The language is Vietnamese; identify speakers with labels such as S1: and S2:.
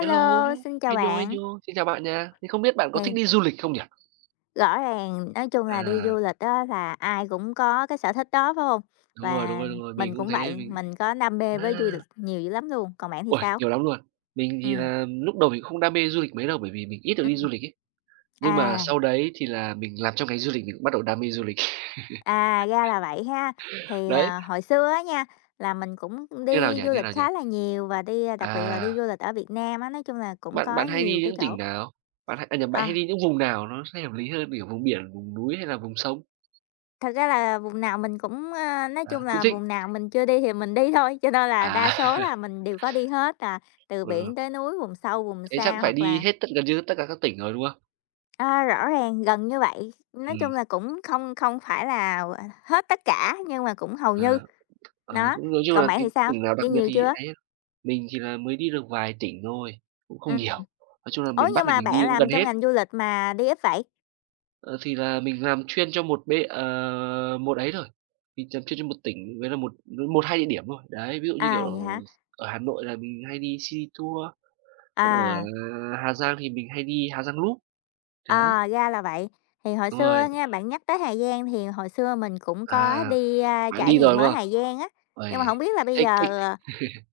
S1: Hello.
S2: xin chào
S1: Hê nhô, hê
S2: bạn.
S1: nhô. Xin chào bạn nha. Thì không biết bạn có thích
S2: Thì
S1: đi du lịch không nhỉ?
S2: Rõ ràng, nói chung là, đi
S1: À.
S2: du lịch á là ai cũng có cái sở thích đó, phải hông?
S1: Đúng rồi, đúng
S2: Và
S1: rồi, đúng rồi, mình
S2: mình
S1: cũng
S2: cũng
S1: thế,
S2: vậy,
S1: mình
S2: mình có đam mê với du lịch
S1: wow.
S2: nhiều dữ lắm luôn, còn bạn thì
S1: Uầy,
S2: sao?
S1: nhiều lắm luôn. Mình thì
S2: Ừm.
S1: là lúc đầu mình cũng không đam mê du lịch mấy đâu, bởi vì mình ít được đi
S2: Ừm.
S1: du lịch ấy. Nhưng mà
S2: À.
S1: sau đấy thì là mình làm trong ngành du lịch mình cũng bắt đầu đam mê du lịch.
S2: À, ra là vậy ha. Thì,
S1: Đấy.
S2: à, hồi xưa á nha, là mình cũng
S1: Như nào
S2: đi
S1: nhỉ,
S2: du
S1: như
S2: lịch
S1: nào nhỉ?
S2: khá là nhiều và đi đặc biệt là đi du
S1: À.
S2: lịch ở Việt Nam á, nói chung là cũng
S1: Bạn
S2: có
S1: bạn hay
S2: nhiều
S1: đi
S2: cái
S1: những
S2: chỗ
S1: tỉnh nào? Bạn à, nhầm, bạn
S2: Ờ.
S1: hay đi những vùng nào nó sẽ hợp lý hơn, kiểu, vùng biển, vùng núi hay là vùng sông?
S2: Thật ra là vùng nào mình cũng, a, nói chung
S1: À, cũng
S2: là,
S1: thích.
S2: vùng nào mình chưa đi thì mình đi thôi, cho nên là đa
S1: À.
S2: số là mình đều có đi hết là từ
S1: Ừ.
S2: biển tới núi, vùng sâu, vùng
S1: Thế chắc
S2: xa,
S1: cũng phải
S2: hoặc
S1: đi
S2: là
S1: hết tất gần như tất cả các tỉnh rồi, đúng không?
S2: À, rõ ràng, gần như vậy, nói chung
S1: Ừm.
S2: là, cũng không không phải là, gọi là, hết tất cả nhưng mà cũng hầu như.
S1: Ờ, ờ,
S2: Đó,
S1: cũng nói chung
S2: còn
S1: là
S2: bạn thì
S1: cái
S2: sao?
S1: tỉnh nào đặc
S2: Đi
S1: biệt
S2: nhiều
S1: thì
S2: chưa?
S1: ấy hơn, mình chỉ là mới đi được vài tỉnh thôi, cũng không nhiều.
S2: Ừm,
S1: Nói chung là
S2: ủa,
S1: miền Bắc
S2: nhưng
S1: thì
S2: mà
S1: mình đi
S2: bạn
S1: cũng
S2: làm
S1: gần
S2: trong
S1: hết.
S2: ngành du lịch mà đi ít vậy?
S1: Ờ, thì là mình làm chuyên cho một bên ờ, một ấy thôi. Mình làm chuyên cho một tỉnh với là một một, hai địa điểm thôi. Đấy, ví dụ như, kiểu,
S2: À, vậy hả?
S1: ở Hà Nội là mình hay đi Sea Tour, còn ở
S2: À.
S1: Hà Giang thì mình hay đi Hà Giang Loop. Đấy.
S2: Ờ, ra là vậy. Thì hồi
S1: Đúng
S2: xưa
S1: rồi.
S2: nha, bạn nhắc tới Hà Giang thì hồi xưa mình cũng có
S1: À,
S2: đi, ơ,
S1: bạn
S2: trải
S1: đi rồi,
S2: nghiệm
S1: đúng
S2: ở
S1: không?
S2: Hà Giang á, nhưng mà hổng
S1: Uầy,
S2: biết là bây
S1: thích,
S2: giờ,
S1: thích.
S2: ờ